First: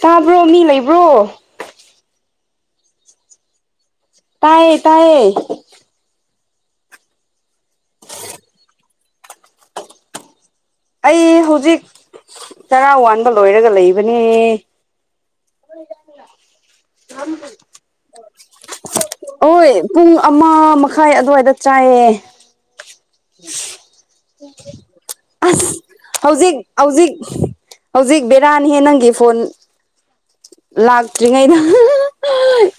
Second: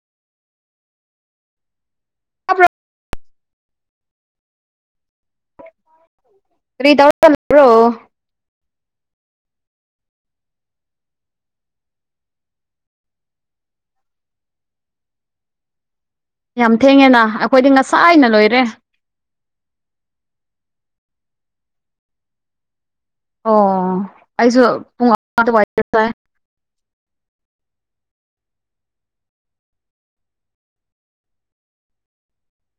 ꯇꯥꯕ꯭ꯔꯣ ꯃꯤ ꯂꯩꯕ꯭ꯔꯣ ꯇꯥꯕ꯭ꯔꯣ ꯇꯌꯦ ꯇꯌꯦ ꯊ꯭ꯔꯤ ꯊꯥꯎꯖꯟ꯭ꯔꯣ ꯑꯩ ꯍꯧꯖꯤꯛ ꯆꯔꯥ ꯋꯥꯟꯕ ꯂꯣꯏꯔꯒ ꯂꯩꯕꯅꯦ ꯍꯗ ꯌꯥꯝ ꯊꯦꯡꯉꯦꯅ ꯑꯩꯈꯣꯏꯗꯤ ꯉꯁꯥ ꯑꯅ ꯂꯣꯏꯔꯦ ꯍꯣꯏ ꯄꯨꯡ ꯑꯃ ꯃꯈꯥꯏ ꯑꯗꯨꯋꯥꯏꯗ ꯆꯥꯏꯌꯦ ꯑꯣ ꯑꯩꯁꯨ ꯄꯨꯡ ꯑꯃ ꯑ ꯑꯗꯨꯋꯥꯏꯗ ꯆꯥꯏ ꯍꯧꯖꯤꯛ ꯍꯧꯖꯤꯛ ꯍꯧꯖꯤꯛ ꯕꯦꯔꯥꯅꯤꯍꯦ ꯅꯪꯒꯤ ꯐꯣꯟ ꯂꯥꯛꯇ꯭ꯔꯤꯉꯩꯗ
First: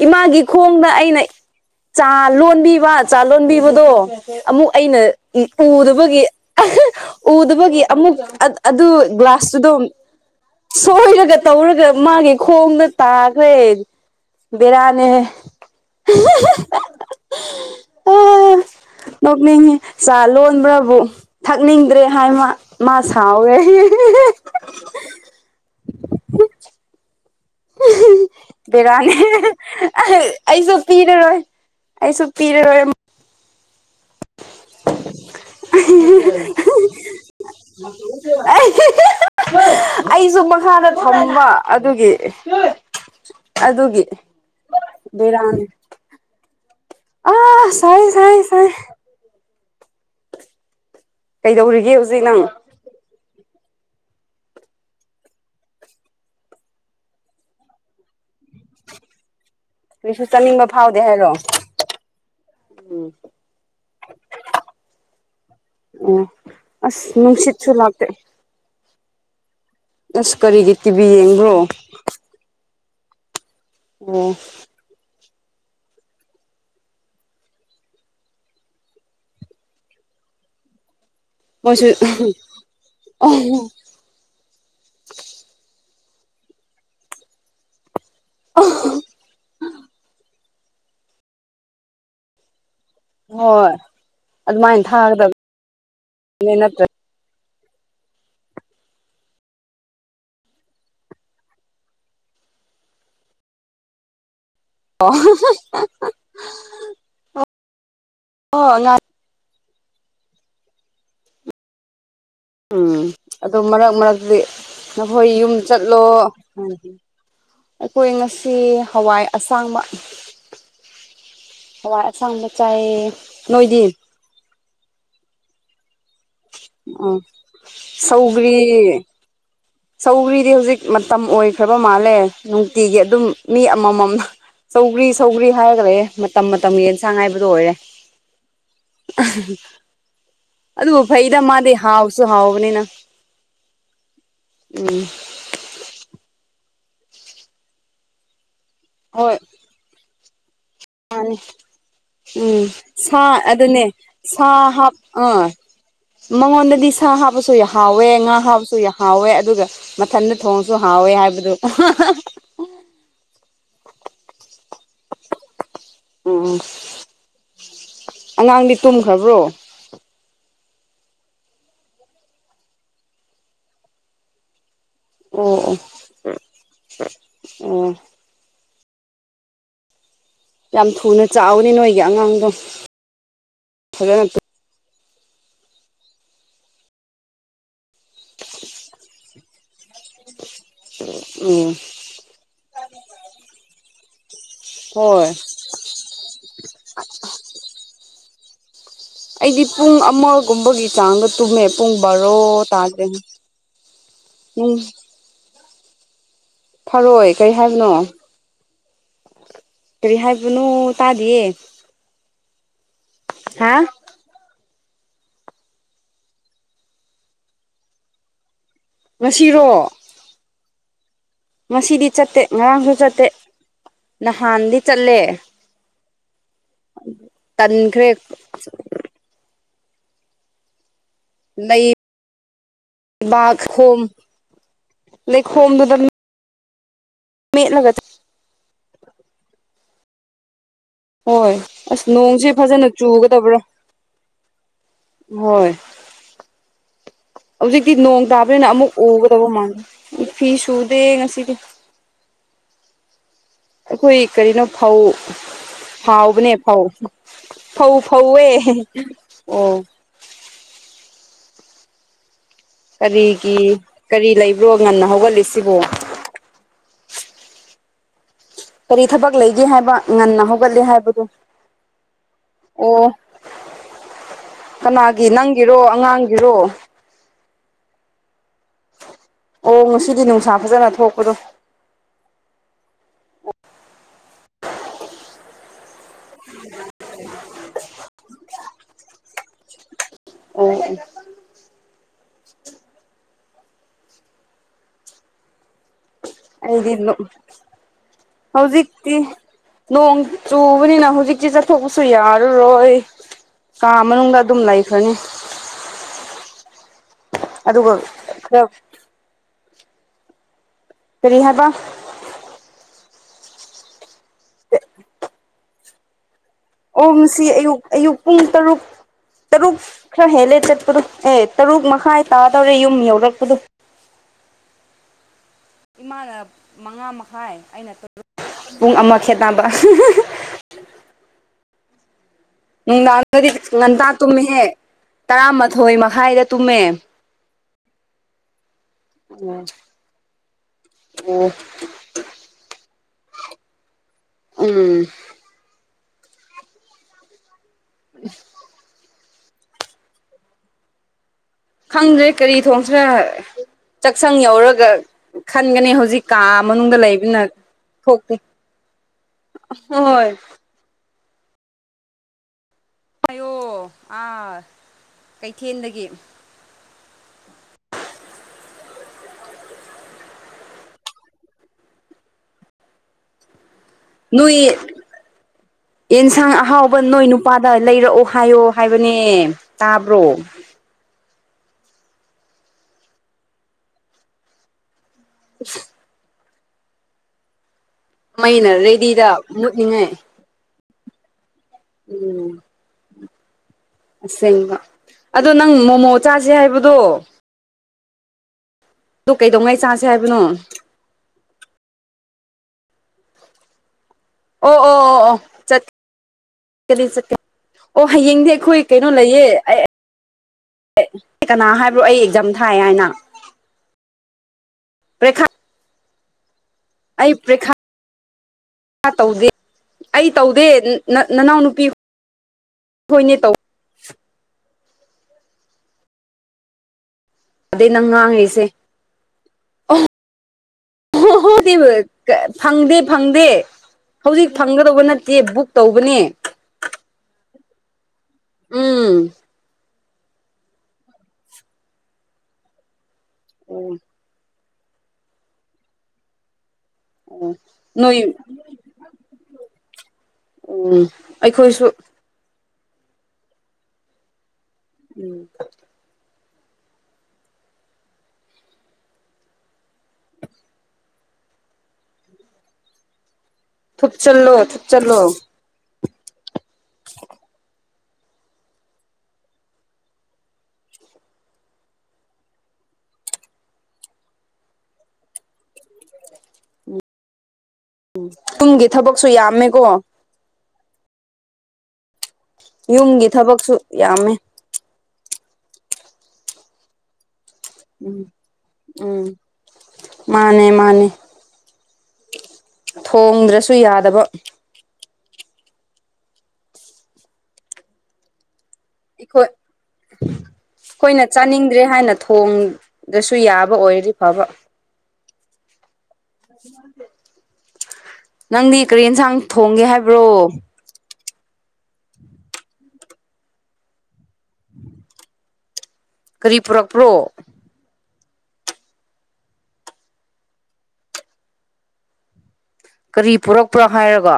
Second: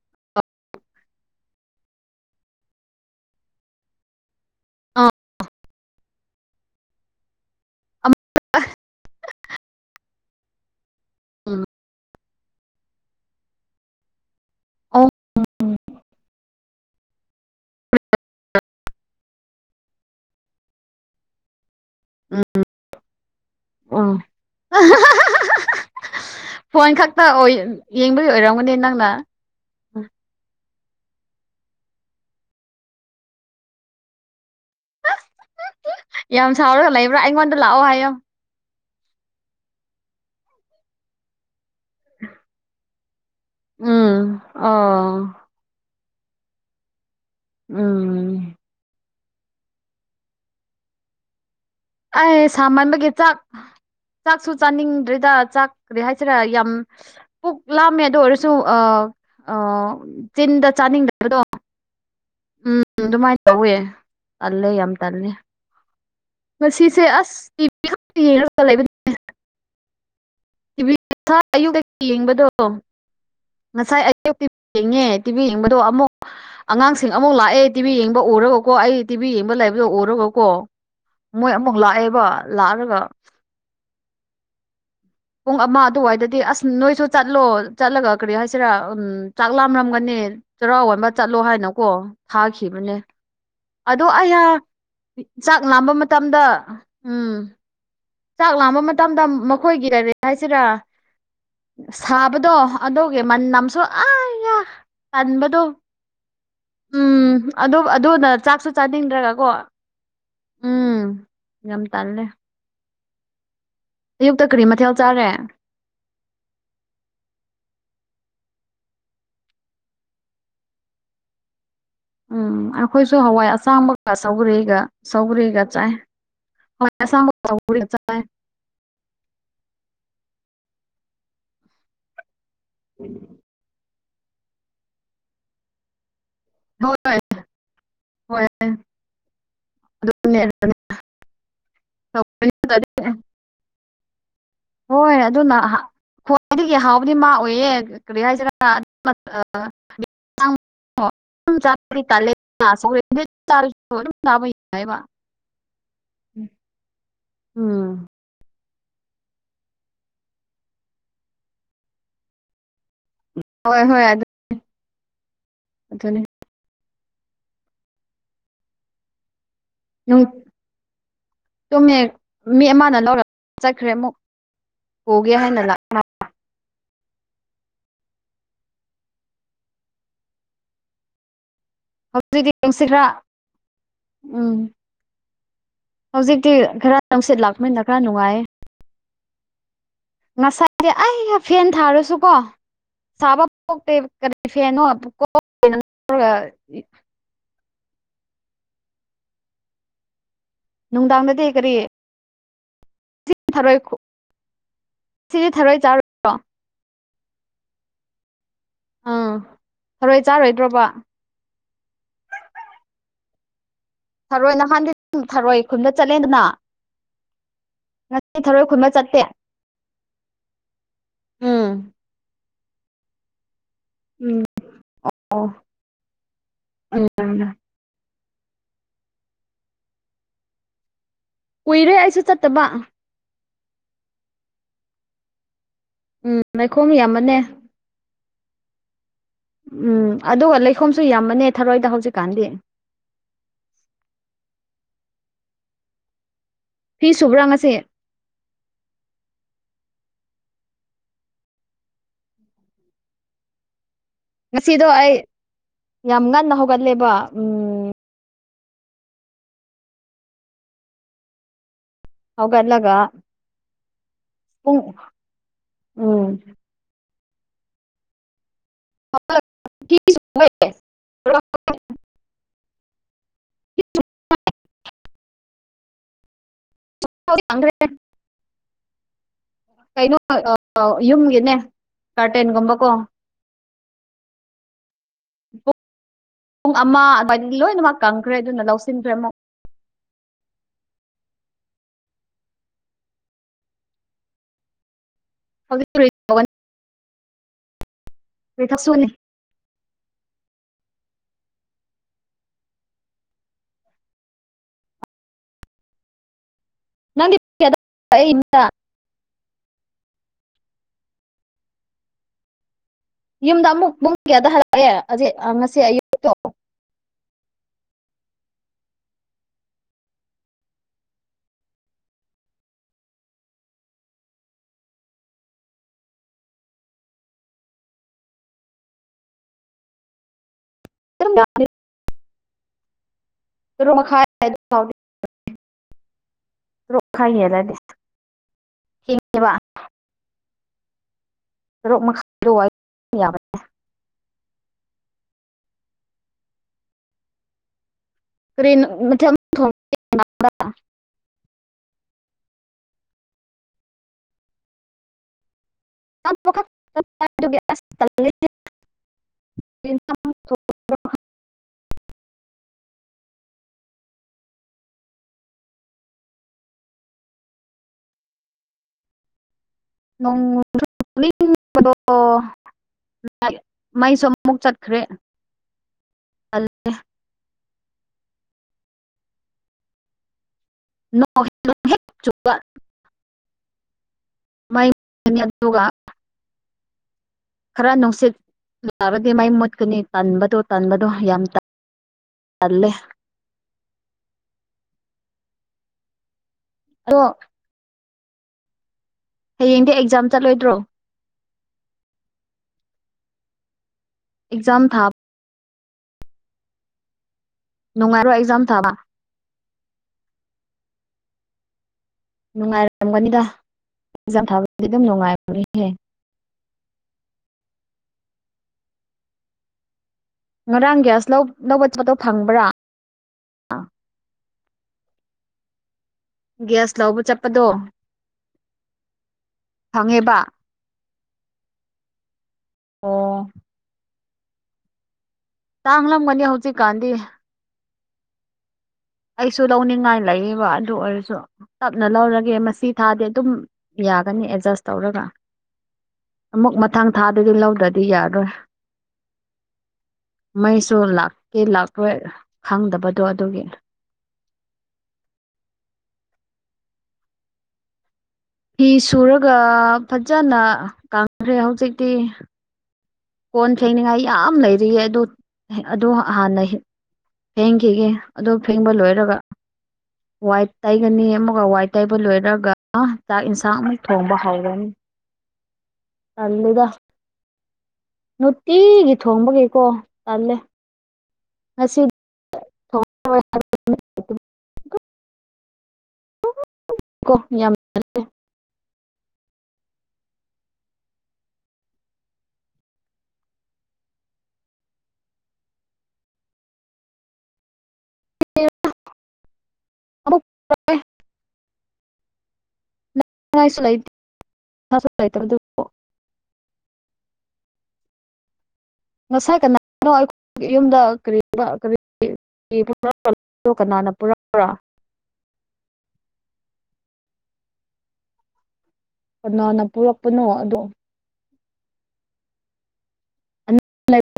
ꯏꯃꯥꯒꯤ ꯈꯣꯡꯗ ꯑꯩꯅ ꯆꯥ ꯂꯣꯟꯕꯤꯕ ꯆꯥ ꯂꯣꯟꯕꯤꯕꯗꯣ ꯑꯃꯨꯛ ꯑꯩꯅ ꯎꯗꯕꯒꯤ ꯎꯗ ꯨ ꯑꯗꯨ ꯒ꯭ꯂꯥꯁꯇꯨꯗꯣ ꯁꯣꯏꯔꯒ ꯇꯧꯔꯒ ꯃꯥꯒꯤ ꯈꯣꯡꯗ ꯇꯥꯈ꯭ꯔꯦ ꯑꯣ ꯕꯦꯔꯥꯅꯦ ꯅꯣꯛꯅꯤꯡꯉꯤ ꯆꯥ ꯂꯣꯟꯕ꯭ꯔꯕꯨꯛ ꯅꯤꯡꯗ꯭ꯔꯦ ꯍꯥꯏ ꯃꯥ ꯃꯥ ꯁꯥꯎꯋꯦ ꯐꯣꯟ ꯈꯛ ꯕꯤꯔꯅꯤ ꯑꯩꯁꯨ ꯄꯤꯔꯔꯣꯏ ꯑꯩꯁꯨ ꯄꯤꯔꯔꯣꯏ ꯌꯥꯝ ꯁꯥꯎꯔꯒ ꯂꯩꯕ꯭ꯔꯥ ꯑꯩꯉꯣꯟꯗ ꯂꯥꯛꯑꯣ ꯍꯥꯏꯌꯣ ꯑꯩ ꯑꯩꯁꯨ ꯃꯈꯥꯗ ꯊꯝꯃꯨꯕ ꯑꯗꯨꯒꯤ ꯑꯗꯨꯒꯤ ꯎꯝ ꯑꯣ ꯕꯤꯔꯌꯥꯅꯤ ꯑꯥ ꯁꯥꯏ ꯎꯝ ꯁꯥꯏ ꯁꯥꯏ ꯀꯩꯗꯧꯔꯤꯒꯦ ꯍꯧꯖꯤꯛ ꯅꯪ ꯑ ꯁꯃꯥꯟ ꯒꯦ ꯆ ꯆꯥꯛꯁꯨ ꯆꯥꯅꯤꯡꯗ꯭ꯔꯤꯗ ꯆꯥꯛꯦ ꯍꯥꯏꯁꯤꯔꯥ ꯌꯥꯝ ꯄꯨꯛ ꯂꯥꯝꯃꯦ ꯑꯗꯨ ꯑꯣꯏꯔꯁꯨ ꯑ ꯀꯔꯤꯁꯨ ꯆꯥꯅꯤꯡꯕ ꯆꯤꯟꯗ ꯐꯥꯎꯗꯦ ꯍꯥꯏꯔꯣ ꯆꯥꯅꯤꯡꯗꯕꯗꯣ ꯎꯝ ꯑꯗꯨꯃꯥꯏꯅ ꯇꯧꯋꯦ ꯇꯜꯂꯦ ꯌꯥꯝ ꯇꯜꯂꯦ ꯑꯣ ꯃꯁꯤꯁꯦ ꯑꯁ ꯅꯨꯡꯁꯤꯠꯁꯨ ꯂꯥꯛꯇꯦ ꯑꯁꯉꯒ ꯂꯩ ꯑꯁ ꯀꯔꯤꯒꯤ ꯇꯤꯚꯤ ꯉꯁꯥꯏ ꯌꯦꯡꯕ꯭ꯔꯣ ꯑꯌꯨꯛꯇꯒꯤ ꯌꯦꯡꯕꯗꯣ ꯉꯁꯥꯏ ꯑꯩ ꯑꯣ ꯇꯤꯚꯤ ꯌꯦꯡꯉꯦ ꯇꯤꯚꯤ ꯌꯦꯡꯕꯗꯣ ꯑꯃꯨꯛ ꯑꯉꯥꯡꯁꯤꯡ ꯑꯃꯨꯛ ꯂꯥꯛꯑꯦ ꯇꯤꯚꯤ ꯌꯦꯡꯕ ꯎꯔꯒꯀꯣ ꯑꯩ ꯇꯤꯚꯤ ꯌꯦꯡꯕ ꯂꯩꯕꯗ ꯎꯔꯒꯀꯣ ꯃꯣꯏ ꯑꯃꯨꯛ ꯃꯣꯏꯁꯨ ꯂꯥꯛꯑꯦꯕ ꯂꯥꯛꯑꯒ ꯄꯨꯡ ꯑꯃ ꯑꯗꯨꯋꯥꯏꯗꯗꯤ ꯑꯁ ꯅꯣꯏꯁꯨ ꯆꯠꯂꯣ ꯆꯠꯂꯒ ꯀꯔꯤ ꯍꯥꯏꯁꯤꯔꯥ ꯎꯝ ꯆꯥꯛ ꯂꯥꯝꯔꯝꯒꯅꯤ ꯆꯩꯔꯥꯎ ꯋꯥꯟꯕ ꯆꯠꯂꯣ ꯍꯥꯏꯅꯀꯣ ꯊꯥꯈꯤ ꯃ ꯍꯣꯏ ꯑꯗꯣ ꯑꯩꯍꯥꯛ ꯑꯗꯨꯃꯥꯏꯅ ꯊꯥꯒꯗꯕꯅꯤ ꯆꯥꯛ ꯝꯕ ꯃꯇꯝꯗ ꯅꯠꯇ꯭ꯔ ꯎꯝ ꯆꯥꯛ ꯂꯥꯝꯕ ꯃꯇꯝꯗ ꯃꯈꯣꯏꯒꯤꯔ ꯍꯥꯏꯁꯤꯔꯥ ꯁꯥꯕꯗꯣ ꯑꯗꯨꯒꯤ ꯃꯟꯝꯁꯨ ꯑ ꯑꯕꯗꯣ ꯎꯝ ꯑꯗꯨ ꯑꯗꯨꯅ ꯆꯥꯛꯁꯨ ꯑꯣ ꯑꯉꯥꯡ ꯆꯥꯅꯤꯡꯗ꯭ꯔꯒ ꯀꯣ ꯎꯝ ꯉꯝꯇꯜꯂꯦ ꯎꯝ ꯑꯗꯨꯗ ꯃꯔꯛ ꯃꯔꯛꯇꯤ ꯀꯔꯤ ꯃꯊꯦꯜ ꯆꯥꯔꯦ ꯅꯈꯣꯏ ꯌꯨꯝ ꯆꯠꯂꯣ ꯑꯩꯈꯣꯏ ꯉ ꯁꯤ ꯍꯋꯥꯏ ꯑꯁꯥꯡꯃꯛ ꯍꯋꯥꯏ ꯑꯁꯥꯡꯕ ꯎꯝ ꯆꯥꯏꯌꯦ ꯑꯩꯈꯣꯏꯁꯨ ꯍꯋꯥꯏ ꯅꯣꯏꯗꯤ ꯑꯁꯥꯡꯕꯒ ꯁꯧꯒꯔꯤꯒ ꯁꯧꯒꯔꯤꯒ ꯆꯥꯏ ꯍꯋꯥꯏ ꯑꯣ ꯑꯁꯥꯡꯕꯒ ꯁꯧꯒꯔꯤꯒ ꯆꯥꯏ ꯁꯧꯒꯔꯤ ꯁꯧꯒ꯭ꯔꯤꯗꯤ ꯍꯧꯖꯤꯛ ꯃꯇꯝ ꯑꯣꯏꯈ꯭ꯔꯕ ꯃꯥꯜꯂꯦ ꯅꯨꯡꯇꯤꯒꯤ ꯑꯗꯨꯝ ꯃꯤ ꯑꯃꯃꯝ ꯁꯧꯒ꯭ꯔꯤ ꯁꯧꯒ꯭ꯔꯤ ꯍꯥꯏꯔꯒ꯭ꯔ ꯃꯇꯝ ꯃꯇꯝꯒꯤ ꯑꯦꯟꯁꯥꯡ ꯍꯣꯏ ꯉꯥꯏꯕꯗꯣ ꯑꯣꯏꯔꯦ ꯍꯣꯏ ꯑꯗꯨꯅꯦ [unintelligible] ꯑꯗꯨ ꯐꯩꯗ ꯃꯥꯗꯦ ꯍꯥꯎꯁꯨ ꯍꯥꯎꯕꯅꯤꯅ ꯎꯝ ꯍꯣꯏ ꯑꯗꯨꯅ ꯈ꯭ꯋꯥꯏꯗꯒꯤ ꯍꯥꯎꯕꯗꯤ ꯃꯥ ꯑꯣꯏꯌꯦ ꯀꯔꯤ ꯍꯥꯏꯖꯔꯦ ꯍꯣꯏ ꯃꯥꯅꯤ [unintelligible] ꯎꯝ ꯁꯥ ꯑꯗꯨꯅꯦ ꯑꯗꯨꯝ ꯆꯥꯕ ꯁꯥ ꯍꯥꯞ ꯌꯥꯏꯕ ꯑꯥ ꯃꯉꯣꯟꯗꯗꯤ ꯁꯥ ꯍꯥꯞꯄꯁꯨ ꯌꯥꯝ ꯎꯝ ꯍꯥꯎꯋꯦ ꯉꯥ ꯨ ꯍꯥꯎꯋꯦ ꯑꯗꯨꯒ ꯃꯊꯟꯗ ꯊꯣꯡꯁꯨ ꯍꯥꯎꯋꯦ ꯍꯥꯏꯕꯗꯨ ꯍꯣꯏ ꯍꯣꯏ ꯑꯗꯨ ꯑꯗꯨꯅꯤ ꯎꯝ ꯑꯉꯥꯡꯗꯤ ꯇꯨꯝꯈ꯭ꯔꯕ꯭ꯔꯣ ꯇꯣꯃꯦ ꯃꯤ ꯑꯃꯅ ꯂꯧꯔ ꯆꯠꯈ꯭ꯔꯦ ꯑꯃꯨꯛ ꯍꯒꯦ ꯍꯥꯏ ꯅ ꯂ ꯑꯣ ꯑꯣ ꯑꯣ ꯌꯥꯝ ꯊꯨꯅ ꯆꯥꯎꯥꯛꯋꯅꯤ ꯅꯣꯏꯒꯤ ꯑꯉꯥꯡꯗꯣ ꯍꯧꯖꯤꯛꯇꯤ ꯅꯨꯡꯁꯤꯠ ꯈꯔ ꯐꯖ ꯎꯝ ꯍꯧꯖꯤꯛꯇꯤ ꯈꯔ ꯅꯪꯁꯤꯠ ꯂꯥꯛꯄꯅꯤꯅ ꯈꯔ ꯅꯨꯡꯉꯥꯏꯌꯦ ꯉꯁꯥꯏꯁ ꯑꯩ ꯐꯦꯟ ꯎꯝ ꯊꯥꯔꯁꯨꯀꯣ ꯁꯥꯕ ꯄꯣꯛꯇꯦꯕ ꯏꯐꯦꯅꯣ ꯍꯣꯏ ꯑꯩꯗꯤ ꯄꯨꯡ ꯑꯃ ꯀꯨꯝꯕꯒꯤ ꯆꯥꯡꯒ ꯅꯨꯡꯗꯥꯡꯗꯗꯤ ꯇꯨꯝꯃꯦ ꯀꯔꯤ ꯄꯨꯡ ꯕꯥꯔꯣ ꯇꯥꯗꯦ ꯊꯔꯣꯏ ꯎꯝ ꯁꯤꯗꯤ ꯊꯔꯣꯏ ꯆꯥꯔꯣꯏ ꯐꯔꯣꯏ ꯀꯔꯤ ꯍꯥꯏꯕꯅꯣ ꯑꯥ ꯀꯔꯤ ꯊꯔꯣꯏ ꯍꯥꯏꯕꯅꯣ ꯆꯥꯔꯣꯏꯗ꯭ꯔꯣꯕ ꯇꯥꯗꯤꯌꯦ ꯍꯥ [unintelligible] [inaudible] ꯊꯔꯣꯏ ꯅꯍꯥꯟꯗꯤ ꯊꯔꯣꯏ ꯈꯨꯟꯕ ꯆꯠꯂꯦꯗꯅ ꯉꯁꯤ ꯊꯔꯣꯏ ꯈꯨꯟꯕ ꯆꯠꯇꯦ ꯉꯁꯤꯔꯣ ꯎꯝ ꯉꯁꯤꯗꯤ ꯆꯠꯇꯦ ꯉꯔꯥꯡꯁꯨ ꯆꯠꯇꯦ ꯎꯝ ꯅꯍꯥꯟꯗꯤ ꯆꯠꯂꯦ ꯑꯣ ꯎꯝ ꯇꯟꯈ꯭ꯔꯦ [unintelligible] [inaudible] ꯀꯨꯏꯔꯦ ꯑꯩꯁꯨ ꯆꯠꯇꯕ ꯂꯩꯈꯣꯝ ꯂꯩ ꯈꯣꯝꯗꯨꯗꯔ ꯅꯈꯣꯡ ꯌꯥꯝ ꯃ ꯂꯗ [unintelligible] [inaudible] ꯎꯝ ꯑꯗꯨ ꯑꯂ ꯍꯣꯏ ꯑꯁ ꯅꯣꯡꯁꯦ ꯐꯖꯅ ꯆꯨꯒꯗꯕ꯭ꯔꯥ ꯍꯣꯏ ꯐꯤ ꯁꯨꯕ꯭ꯔꯥ ꯉꯁꯤ ꯍꯧꯖꯤꯛꯇꯤ ꯅꯣꯡ ꯇꯥꯕꯅꯤꯅ ꯑꯃꯨꯛ ꯎꯒꯗꯧꯕ ꯃꯥꯜꯂꯦ ꯐꯤ ꯁꯨꯗꯦ ꯉꯁꯤꯗꯤ ꯑꯩꯈꯣꯏ ꯀꯔꯤꯅꯣ ꯉꯁꯤꯗꯣ ꯐꯧ ꯑꯩ ꯌꯥꯝ ꯍꯥꯎꯕꯅꯦ ꯉꯟꯅ ꯐꯧ ꯍꯧꯒꯠꯂꯦꯕ ꯎꯝ ꯐꯧ ꯐꯧꯋꯦ ꯑꯣ ꯍꯧꯒꯠꯂꯒ ꯀꯔꯤꯒꯤ ꯀꯔꯤ ꯂꯩꯕ꯭ꯔꯣ ꯄꯨꯡ ꯉꯟꯅ ꯍꯧꯒꯠꯂꯤꯁꯤꯕ ꯎꯝ ꯀꯔꯤ ꯊꯕꯛ ꯂꯩꯒꯦ ꯍꯥꯏꯕ ꯐꯤ ꯉꯟꯅ ꯁꯨꯋꯦ ꯍꯧꯒꯠꯂꯤꯦ ꯍꯥꯏꯕꯗꯣ ꯑꯣ ꯀꯅꯥꯒꯤ ꯅꯪꯒꯤꯔꯣ ꯑꯉꯥꯡꯒꯤꯔꯣ ꯭ꯔꯦ [unintelligible] [inaudible] ꯑꯣ ꯀꯩꯅꯣ ꯉꯁꯤꯗꯤ ꯅꯨꯡꯁꯥ ꯐꯖꯅ ꯊꯣꯛꯄꯗꯣ ꯌꯨꯝꯒꯤꯅꯦ ꯀꯒꯥꯥꯔꯇꯦꯟꯒꯨꯝꯕꯀꯣ ꯑ [unintelligible] [inaudible] ꯄꯨꯡ ꯑꯃ ꯑꯗꯨꯏ ꯂꯣꯏꯅꯃꯛ ꯀꯪꯈ꯭ꯔꯦ ꯑꯗꯨꯅ ꯂꯧꯁꯤꯟꯗ꯭ꯔꯦ ꯑꯃꯨꯛ ꯑꯣ ꯑꯣ ꯍꯧ [unintelligible] [inaudible] ꯑꯩꯗꯤ [inaudible] ꯍꯧꯥꯎꯖꯤ ꯁꯨꯅꯤ ꯏꯇ ꯅꯣꯡ ꯆꯨꯕꯅꯤꯅ ꯍꯧꯖꯤꯛꯇꯤ ꯆꯠꯊꯣꯛꯄꯁꯨ ꯌꯥꯔꯔꯣꯏ ꯀꯥ ꯃꯅꯨꯡꯗ ꯑꯗꯨꯝ ꯂꯩꯈ꯭ꯔꯅꯤ [unintelligible] [inaudible] ꯅ ꯑꯗꯨꯒ ꯏ ꯈꯔ [unintelligible] [inaudible] ꯀ ꯔꯤ ꯍꯥꯏꯕ ꯌꯨꯝꯗ ꯑꯃꯨꯛ ꯄꯨꯡꯒꯦꯗ ꯍꯜꯂꯛꯑꯦ ꯍꯧꯖꯤꯠ ꯉꯁꯤ ꯑꯌꯨꯛꯇꯛꯇ ꯑꯣꯝ ꯁꯤ ꯑꯌꯨꯛ ꯑꯌꯨꯛ ꯄꯨꯡ ꯇꯔꯨꯛ ꯇꯔꯨꯛ ꯈꯔ ꯍꯦꯜꯂꯦ ꯆꯠꯄꯗꯣ ꯑꯦ ꯇꯔꯨꯛ ꯃꯈꯥꯏ ꯇꯥꯗꯧꯔꯦ ꯌꯨꯝ ꯌꯧꯔꯛꯄꯗꯨꯣ ꯑ [unintelligible] [inaudible] ꯏꯃꯥꯅ ꯃꯉꯥ ꯃꯈꯥꯏ ꯑꯩꯅ ꯄꯨꯡ ꯑꯃ ꯈꯦꯅꯕ ꯌꯥ [unintelligible] [inaudible] ꯎꯝꯥꯟ ꯍꯥꯏꯗꯤ ꯉꯟꯇꯥ ꯃꯈꯥꯏ ꯇꯨꯝꯃꯤꯍꯦ ꯇꯔꯨꯛ ꯇꯔꯥꯃꯥꯊꯣꯏ ꯃꯈꯥꯏꯗ ꯇꯨꯝꯃꯦ ꯃꯈꯥꯏ ꯍꯦꯜꯂꯗꯤ ꯊꯦꯡꯉꯦꯕ ꯎꯝ ꯍꯔꯣꯛ ꯃꯈꯥꯏ ꯌꯥꯅꯦ ꯎꯝ ꯀꯔꯤꯅ ꯃ ꯊꯣꯡ [unintelligible] ꯈꯪꯗ꯭ꯔꯦ ꯀꯔꯤ ꯊꯣꯡꯁꯔ ꯆꯥꯛꯁꯪ ꯌꯧꯔꯒ ꯈꯟꯒꯅꯤ ꯍꯧꯖꯤꯛ ꯀꯥ ꯊꯣꯡꯕ ꯃꯅꯨꯡꯗ ꯂꯩꯕꯅ ꯑꯗꯨꯒꯤ ꯑꯁ ꯇꯜꯂꯦ ꯊꯣꯛꯇꯦ ꯍꯣꯏꯣꯏ ꯍꯥꯏꯌꯣ ꯑꯥ ꯀꯩꯊꯦꯟꯗꯒꯤ ꯅꯣꯡꯗ ꯅꯣꯏ ꯌꯦꯟꯁꯥꯡ ꯑꯍꯥꯎꯕ ꯅꯣꯏ ꯅꯨꯄꯥ ꯗ ꯂꯩꯔꯛꯑꯣ ꯍꯥꯏꯌꯣ ꯍꯥꯏꯕꯅꯦ ꯇꯥꯕ꯭ꯔꯣ ꯅ ꯍꯦꯛ ꯆꯨꯕ ꯃꯗꯒ [inaudible] ꯈꯔ ꯅꯨꯡꯁꯤꯠ ꯃꯩꯅ ꯔꯦꯗꯤꯗ ꯇꯥꯔꯗꯤ ꯝꯩ ꯃꯨꯠꯀꯅꯤ ꯃꯨꯠꯅꯤꯡꯉꯥꯏ ꯇꯟꯕꯗꯣ ꯇꯟꯕꯗꯣ ꯌꯥꯝ ꯇꯜꯂꯦ ꯑꯁꯦꯡꯕ ꯑꯗꯣ ꯅꯪ ꯃꯣꯃꯣ ꯆꯥꯁꯦ ꯍꯥꯏꯕꯗꯣ ꯑꯗꯣ ꯑꯗꯨ ꯀꯩꯗꯧꯉꯩ ꯍꯌꯦꯡꯗꯤ ꯆꯥꯁꯦ ꯑꯦꯛꯖꯥꯝ ꯍꯥꯏꯕꯅꯣ ꯆꯠꯂꯣꯏꯗ꯭ꯔꯣ ꯑꯦꯛꯖꯝ ꯊꯥ ꯀ ꯑꯣ ꯅꯨꯡꯉꯥꯏꯔꯣ ꯍꯌꯦꯡꯗꯤ ꯑꯦꯛꯖꯥꯝ ꯑꯩꯈꯣꯏ ꯊꯥꯕ ꯀꯩꯅꯣ ꯂꯩꯌꯦ ꯑꯩ ꯑꯦ ꯀꯅꯥ ꯍꯥꯏꯕ꯭ꯔꯣ ꯑꯩ ꯑꯦꯛꯖꯥꯝ ꯊꯥꯏ ꯍꯥꯏꯅ ꯑꯦꯖꯥꯝ ꯊꯥꯕꯗꯗꯤ ꯑꯗꯨꯝ ꯄꯔꯤꯈꯥ ꯅꯨꯡꯉꯥꯏꯕꯅꯤ ꯍꯦ ꯑꯩ ꯄ꯭ꯔꯤꯈꯥꯥ ꯇꯧꯗꯦ ꯑꯩ ꯇꯧꯗꯦ ꯉꯔꯥꯡ ꯒ꯭ꯌꯥꯁ ꯅꯅꯥꯎꯅꯨꯄꯤ ꯂꯧꯕ ꯆꯠꯄꯗꯣ ꯐꯪꯕ꯭ꯔꯥ ꯍꯣꯏꯅꯦ ꯇꯧ ꯒꯦꯁ ꯂꯧꯕ ꯆꯠ ꯑꯗꯩ ꯅꯪ ꯉꯥꯡꯉꯤꯁꯦ ꯕꯥ ꯍꯣꯏꯕ ꯐꯪꯗꯦ ꯑꯣ -ꯐꯪꯗꯦ ꯍꯧꯖꯤꯛ ꯐꯪꯒꯗꯧꯕ ꯅꯠꯇ ꯀꯦ ꯕꯨꯛ ꯇꯧꯕꯅꯦ ꯇꯥꯡꯂꯝꯒꯅꯤ ꯍꯧꯖꯤꯛꯀꯥꯟꯗꯤ ꯎꯝ ꯑꯩꯁꯨ ꯂꯧꯅꯤꯡꯉꯥꯏ ꯂꯩꯌꯦꯕ ꯑꯗꯨ ꯑꯣꯏꯔꯁꯨ ꯇꯞꯅ ꯂꯧꯔꯒꯦ ꯃꯁꯤ ꯊꯥꯗꯤ ꯑꯗꯨꯝ ꯌꯥꯒꯅꯤ ꯑꯦꯗꯨꯝ ꯑꯦꯗꯖꯁ ꯇꯧꯔꯒ ꯑꯃꯨꯛ ꯃꯊꯡ ꯊꯥꯗꯗꯤ ꯂꯧꯗ꯭ꯔꯗꯤ ꯅꯣꯏ ꯌꯥꯔꯣꯏ ꯃꯩꯁꯨ ꯎꯝ ꯂꯥꯛꯅꯤ ꯑꯩꯈꯣꯏꯁꯨ ꯂꯥꯛꯂꯣꯏ ꯈꯪꯗꯕꯗꯣ ꯑꯗꯨꯒꯤ ꯎꯝ ꯐꯤ ꯁꯨꯔꯒ ꯐꯖꯅ ꯀꯪꯈ꯭ꯔꯦ ꯍꯧꯖꯤꯛꯇꯤ ꯀꯣꯟ ꯐꯦꯡꯅꯤꯡꯉꯥꯏ ꯌꯥꯝ ꯊꯨꯞꯆꯜꯂꯣ ꯂꯩꯔꯤꯌꯦ ꯊꯨꯞꯆꯜꯂꯣ ꯑꯗꯨ ꯑꯗꯣ ꯍꯥꯟꯅ ꯐꯦꯡꯈꯤꯒꯦ ꯑꯗꯣ ꯐꯦꯡꯕ ꯂꯣꯏꯔꯒ ꯋꯥꯏꯠ ꯇꯥꯏꯒꯅꯤ ꯑꯃꯒ ꯋꯥꯏꯠ ꯇꯥꯏꯕ ꯂꯣꯏꯔꯒ ꯆꯥꯛ ꯌꯦꯟꯁꯥꯡ ꯑꯃꯨꯛ ꯊꯣꯡꯕ ꯍꯧꯔꯅꯤ ꯇꯜꯂꯤꯗ ꯌꯨꯝꯒꯤ ꯅꯨꯡꯇꯤꯒꯤ ꯊꯕꯛꯁꯨ ꯌꯥꯝꯃꯦꯀꯣ ꯊꯣꯡꯕꯒꯤꯀꯣ ꯇꯜꯂꯦ ꯉꯁꯤ ꯌꯨꯝꯒꯤ ꯊꯕꯛꯁꯨ ꯌꯥꯝꯃꯦ ꯀꯣ ꯌꯥꯝ ꯎꯝ ꯎꯝ ꯃꯥꯅꯦ ꯃꯥꯅꯦ ꯊꯣꯡꯗ꯭ꯔꯁꯨ ꯌꯥꯗꯕ ꯑꯩꯈꯣꯏ- ꯑꯃꯨꯛ ꯑꯩꯈꯣꯏꯅ ꯆꯥꯅꯤꯡꯗ꯭ꯔꯦ ꯍꯥꯏꯅ ꯊꯣꯡ ꯗꯁꯨ ꯌꯥꯕ ꯑꯣꯏꯔꯗꯤ ꯐꯕ ꯇꯇꯣ [unintelligible] ꯅꯪꯗꯤ ꯀꯔꯤ ꯌꯦꯟꯁꯥꯡ ꯉꯁꯥꯏ ꯊꯣꯡꯒꯦ ꯀꯅꯥꯅꯣ ꯍꯥꯏꯕ꯭ꯔꯣ ꯑꯩꯈꯣꯏ ꯌꯨꯝꯗ [inaudible] ꯀꯅꯥꯅ ꯄꯨꯔꯛꯄ꯭ꯔꯥ ꯀꯔꯤ ꯄꯨꯔꯛꯄ꯭ꯔꯣ ꯀꯅꯥꯅ ꯄꯨꯔꯛꯄꯅꯣ ꯑꯗꯣ ꯀꯔꯤ ꯄꯨꯔꯛꯄ꯭ꯔꯣ ꯍꯥꯏꯔꯒ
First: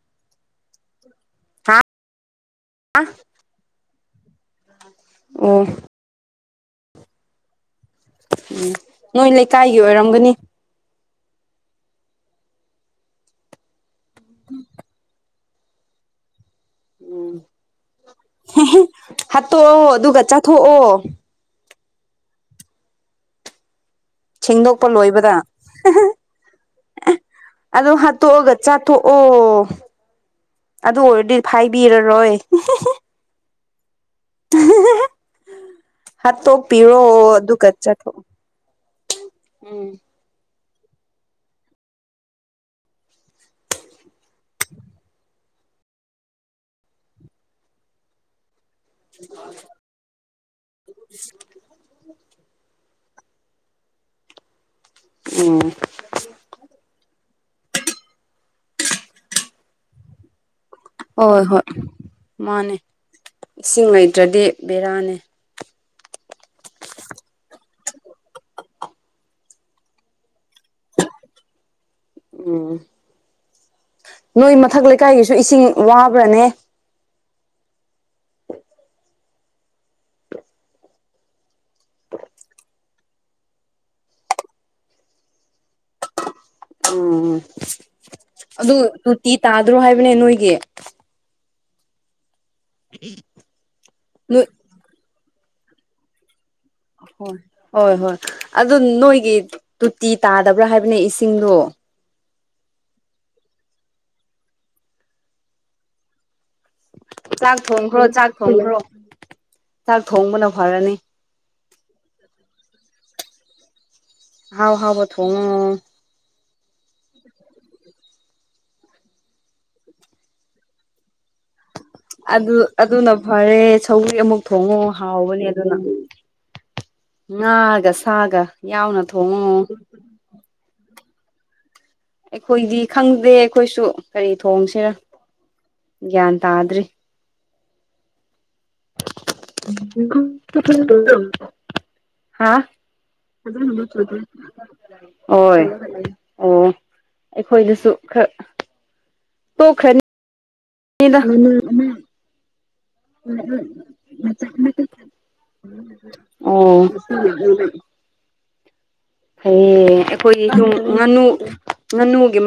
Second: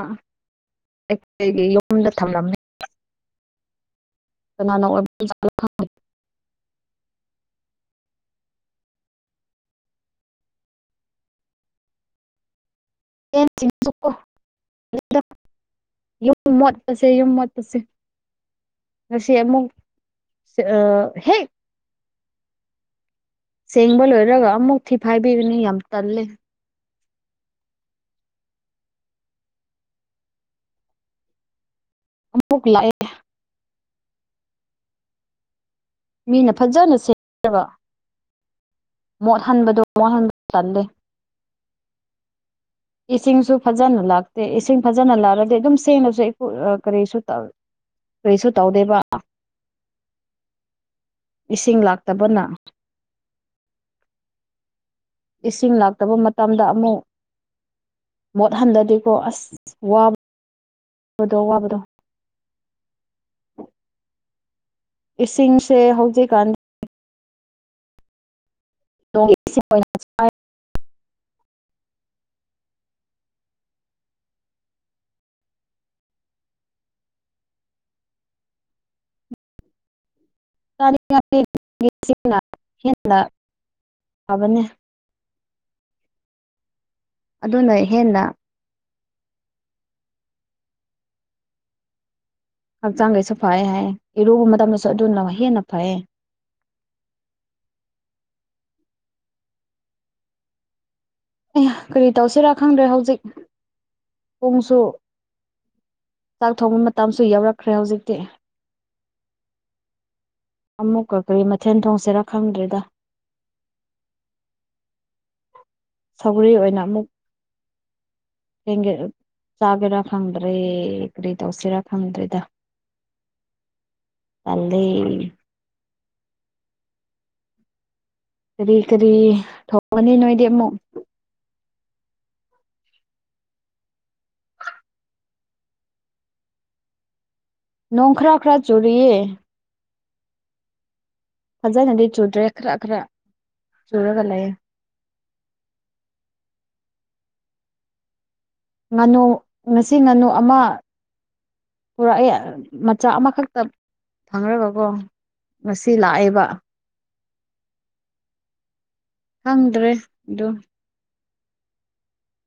ꯑ ꯑꯩꯈꯣꯏꯒꯤ ꯍꯥ ꯌꯨꯝꯗ ꯊꯝꯂꯝꯃꯦ ꯅ ꯑꯣ [inaudible] ꯎꯝ ꯅꯣꯏ ꯂꯩꯀꯥꯏꯒꯤ ꯑꯣꯏꯔꯝꯒꯅꯤ ꯟꯁꯤ ꯁꯛ [unintelligible] ꯎ ꯌꯨꯝ ꯃꯣꯠ ꯄꯁꯦ -ꯌꯨꯝ ꯃꯣꯠ ꯄꯁꯦ ꯁ ꯑꯃꯛ ꯍꯥꯠꯇꯣꯛꯑꯣ ꯑꯗꯨꯒ ꯑ ꯆꯥꯊꯣꯛꯑꯣ ꯍꯦ ꯁꯦꯡꯕ ꯂꯣꯏꯔꯒ ꯑꯃꯨꯛ ꯁꯦꯡꯗꯣꯛꯄ ꯊꯤ ꯐꯥꯏꯕꯤꯒꯅꯤ ꯌꯥꯝ ꯇꯜꯂꯦ ꯑꯗꯨꯣ ꯍꯥꯠꯇꯣꯛꯑꯒ ꯆꯥꯊꯣꯛꯑꯣ ꯑꯗꯨ ꯑꯣꯏꯔꯗꯤ ꯐ ꯕꯤꯔꯔꯣꯏ ꯑꯃꯨꯛ ꯂꯥꯛꯑꯦ [unintelligible] ꯃꯤꯅ ꯍꯥꯠꯇꯣ ꯐꯖꯅ ꯄꯤꯔꯣ ꯑꯗꯨ ꯁꯦꯝꯔꯒ ꯀ ꯆꯊ ꯎꯝ ꯆꯂꯦ ꯏꯁꯤꯡꯁꯨ ꯐꯖꯅ ꯂꯥꯛꯇꯦ ꯏꯁꯤꯡ ꯐꯖꯅ ꯂꯥꯛꯑꯗꯤ ꯑꯗꯨꯝ ꯁꯦꯡꯅꯁꯨ ꯀꯔꯤꯁꯨ ꯇꯧꯋꯤ ꯀꯔꯤꯁꯨ ꯇꯧꯗꯦꯕ ꯏꯁꯤꯡ ꯂꯥꯛꯇꯕꯅ ꯎꯝ ꯏꯁꯤꯡ ꯂꯥꯛꯇꯕ ꯃꯇꯝꯗ ꯑꯃꯨꯛ ꯃꯣꯠꯍꯟꯗꯗꯦꯀꯣ ꯑꯁ ꯋꯥꯕ ꯍꯣꯏ ꯍꯣꯏ ꯃꯥꯅꯦ ꯏꯁꯤꯡ ꯂꯩꯇ꯭ꯔꯗꯤ ꯕꯦꯔꯥꯅꯦ ꯍꯧꯖꯤꯦ ꯀꯥꯟ [unintelligible] [unintelligible] ꯎ ꯅꯣꯏ ꯃꯊꯛ ꯂꯩꯀꯥꯏꯒꯤꯁꯨ ꯏꯁꯤꯡ ꯋꯥꯕ꯭ꯔꯅꯦ ꯁꯤ ꯍ ꯐꯕꯅꯦ ꯎ ꯑꯗꯨꯅ ꯍꯦꯟꯅ ꯑꯗꯨ ꯇꯨꯇꯤ ꯇꯥꯗ꯭ꯔꯣ ꯍꯥꯏꯕꯅꯦ ꯅꯣꯏꯒꯤ ꯍꯛꯆꯥꯡꯈꯩꯁꯨ ꯐꯩ ꯍꯥꯏ ꯏꯔꯨꯕ ꯅꯣꯏ ꯃꯇꯝꯗꯁꯨ ꯑꯗꯨ ꯂ ꯍꯦꯟꯅ ꯐꯩ ꯍꯣꯏ ꯍꯣꯏ ꯍꯣꯏ ꯑꯗꯨ ꯅꯣꯏꯒꯤ ꯇꯨꯇꯤ ꯇꯥꯗꯕ꯭ꯔꯥ ꯍꯥꯏꯕꯅꯦ ꯏꯆꯦ ꯑꯦ ꯀꯔꯤꯇꯥꯁꯤ ꯔ ꯈꯪꯗ꯭ꯔꯦ ꯍꯧꯖꯤꯛ ꯄꯣꯡꯁꯨ ꯆꯥꯛ ꯊꯣꯡꯕ ꯃꯇꯝꯁꯨ ꯆꯥꯛ ꯌꯥꯎꯔꯛꯈ꯭ꯔꯦ ꯊꯣꯡꯈ꯭ꯔꯣ ꯍꯧꯖꯤꯛꯇꯤ ꯆꯥꯛ ꯊꯣꯡꯈ꯭ꯔꯣ ꯆꯥꯛ ꯊꯣꯡꯕꯅ ꯐꯔꯅꯤ ꯑꯃꯨꯛꯀꯀꯔꯤ ꯃꯊꯦꯜ ꯊꯣꯡꯁꯤꯦꯔꯥ ꯈꯪꯗ꯭ꯔꯦꯗ ꯍꯥꯎ ꯍꯥꯎꯕ ꯊꯉ ꯊꯧꯔꯤ ꯑꯣꯏꯅ ꯑꯃꯨꯛ ꯍ ꯆꯔ ꯈꯪꯗ꯭ꯔꯦ ꯀꯔꯤ ꯇꯧꯁꯤꯔ ꯑꯗꯨ ꯑꯗꯨꯅ ꯐꯔꯦ ꯁꯧꯤ ꯑꯃꯨꯛ ꯊꯣꯡꯉꯣ ꯇꯜꯂꯦ ꯍꯥꯎꯕꯅꯦ ꯑꯗꯨꯅ ꯉꯥꯒ ꯁꯥꯒ ꯀꯔꯤ ꯌꯥꯎꯅ ꯀꯔꯤ ꯊꯣꯡꯉꯣ ꯊꯣꯡꯒꯅꯤ ꯅꯣꯏꯗꯤ ꯑꯃꯨꯛ ꯑꯩꯈꯣꯏꯗꯤ ꯈꯪꯗꯦ ꯑꯩꯈꯣꯏꯁꯨ ꯀꯔꯤ ꯊꯣꯡꯁꯤꯔ ꯒꯟ ꯇꯗ꯭ꯔꯤ ꯅꯣꯡꯈ꯭ꯔꯥꯈ꯭ꯔꯥ ꯆꯔꯤ ꯀꯊ ꯇ ꯐꯖꯅꯗꯤ ꯆꯨꯗ꯭ꯔꯦ ꯈꯔ ꯈꯔ ꯆꯨꯔꯨꯔꯒ ꯂꯩꯑꯦ ꯍꯣꯏ ꯑꯣ ꯑꯩꯈꯣꯏꯗꯁꯨ ꯈꯔ ꯉꯥꯅꯨ ꯉꯁꯤ ꯇꯣꯛꯈ꯭ꯔꯅꯤꯗ ꯉꯥꯅꯨ ꯑꯃ ꯄꯨꯔꯛꯑꯦ ꯃꯆꯥꯥꯛ ꯑꯃꯈꯛꯇ ꯐꯪꯒꯀꯣ ꯉꯁꯤ ꯂꯥꯛꯑꯦꯕ ꯎꯝ ꯎ ꯂꯩ ꯍꯌꯦ ꯈꯪꯗ꯭ꯔꯦ ꯑꯩꯈꯣꯏꯒꯤ ꯑꯗꯨ ꯌꯨꯝ ꯉꯥꯅꯨ ꯉꯥꯅꯨꯒꯤ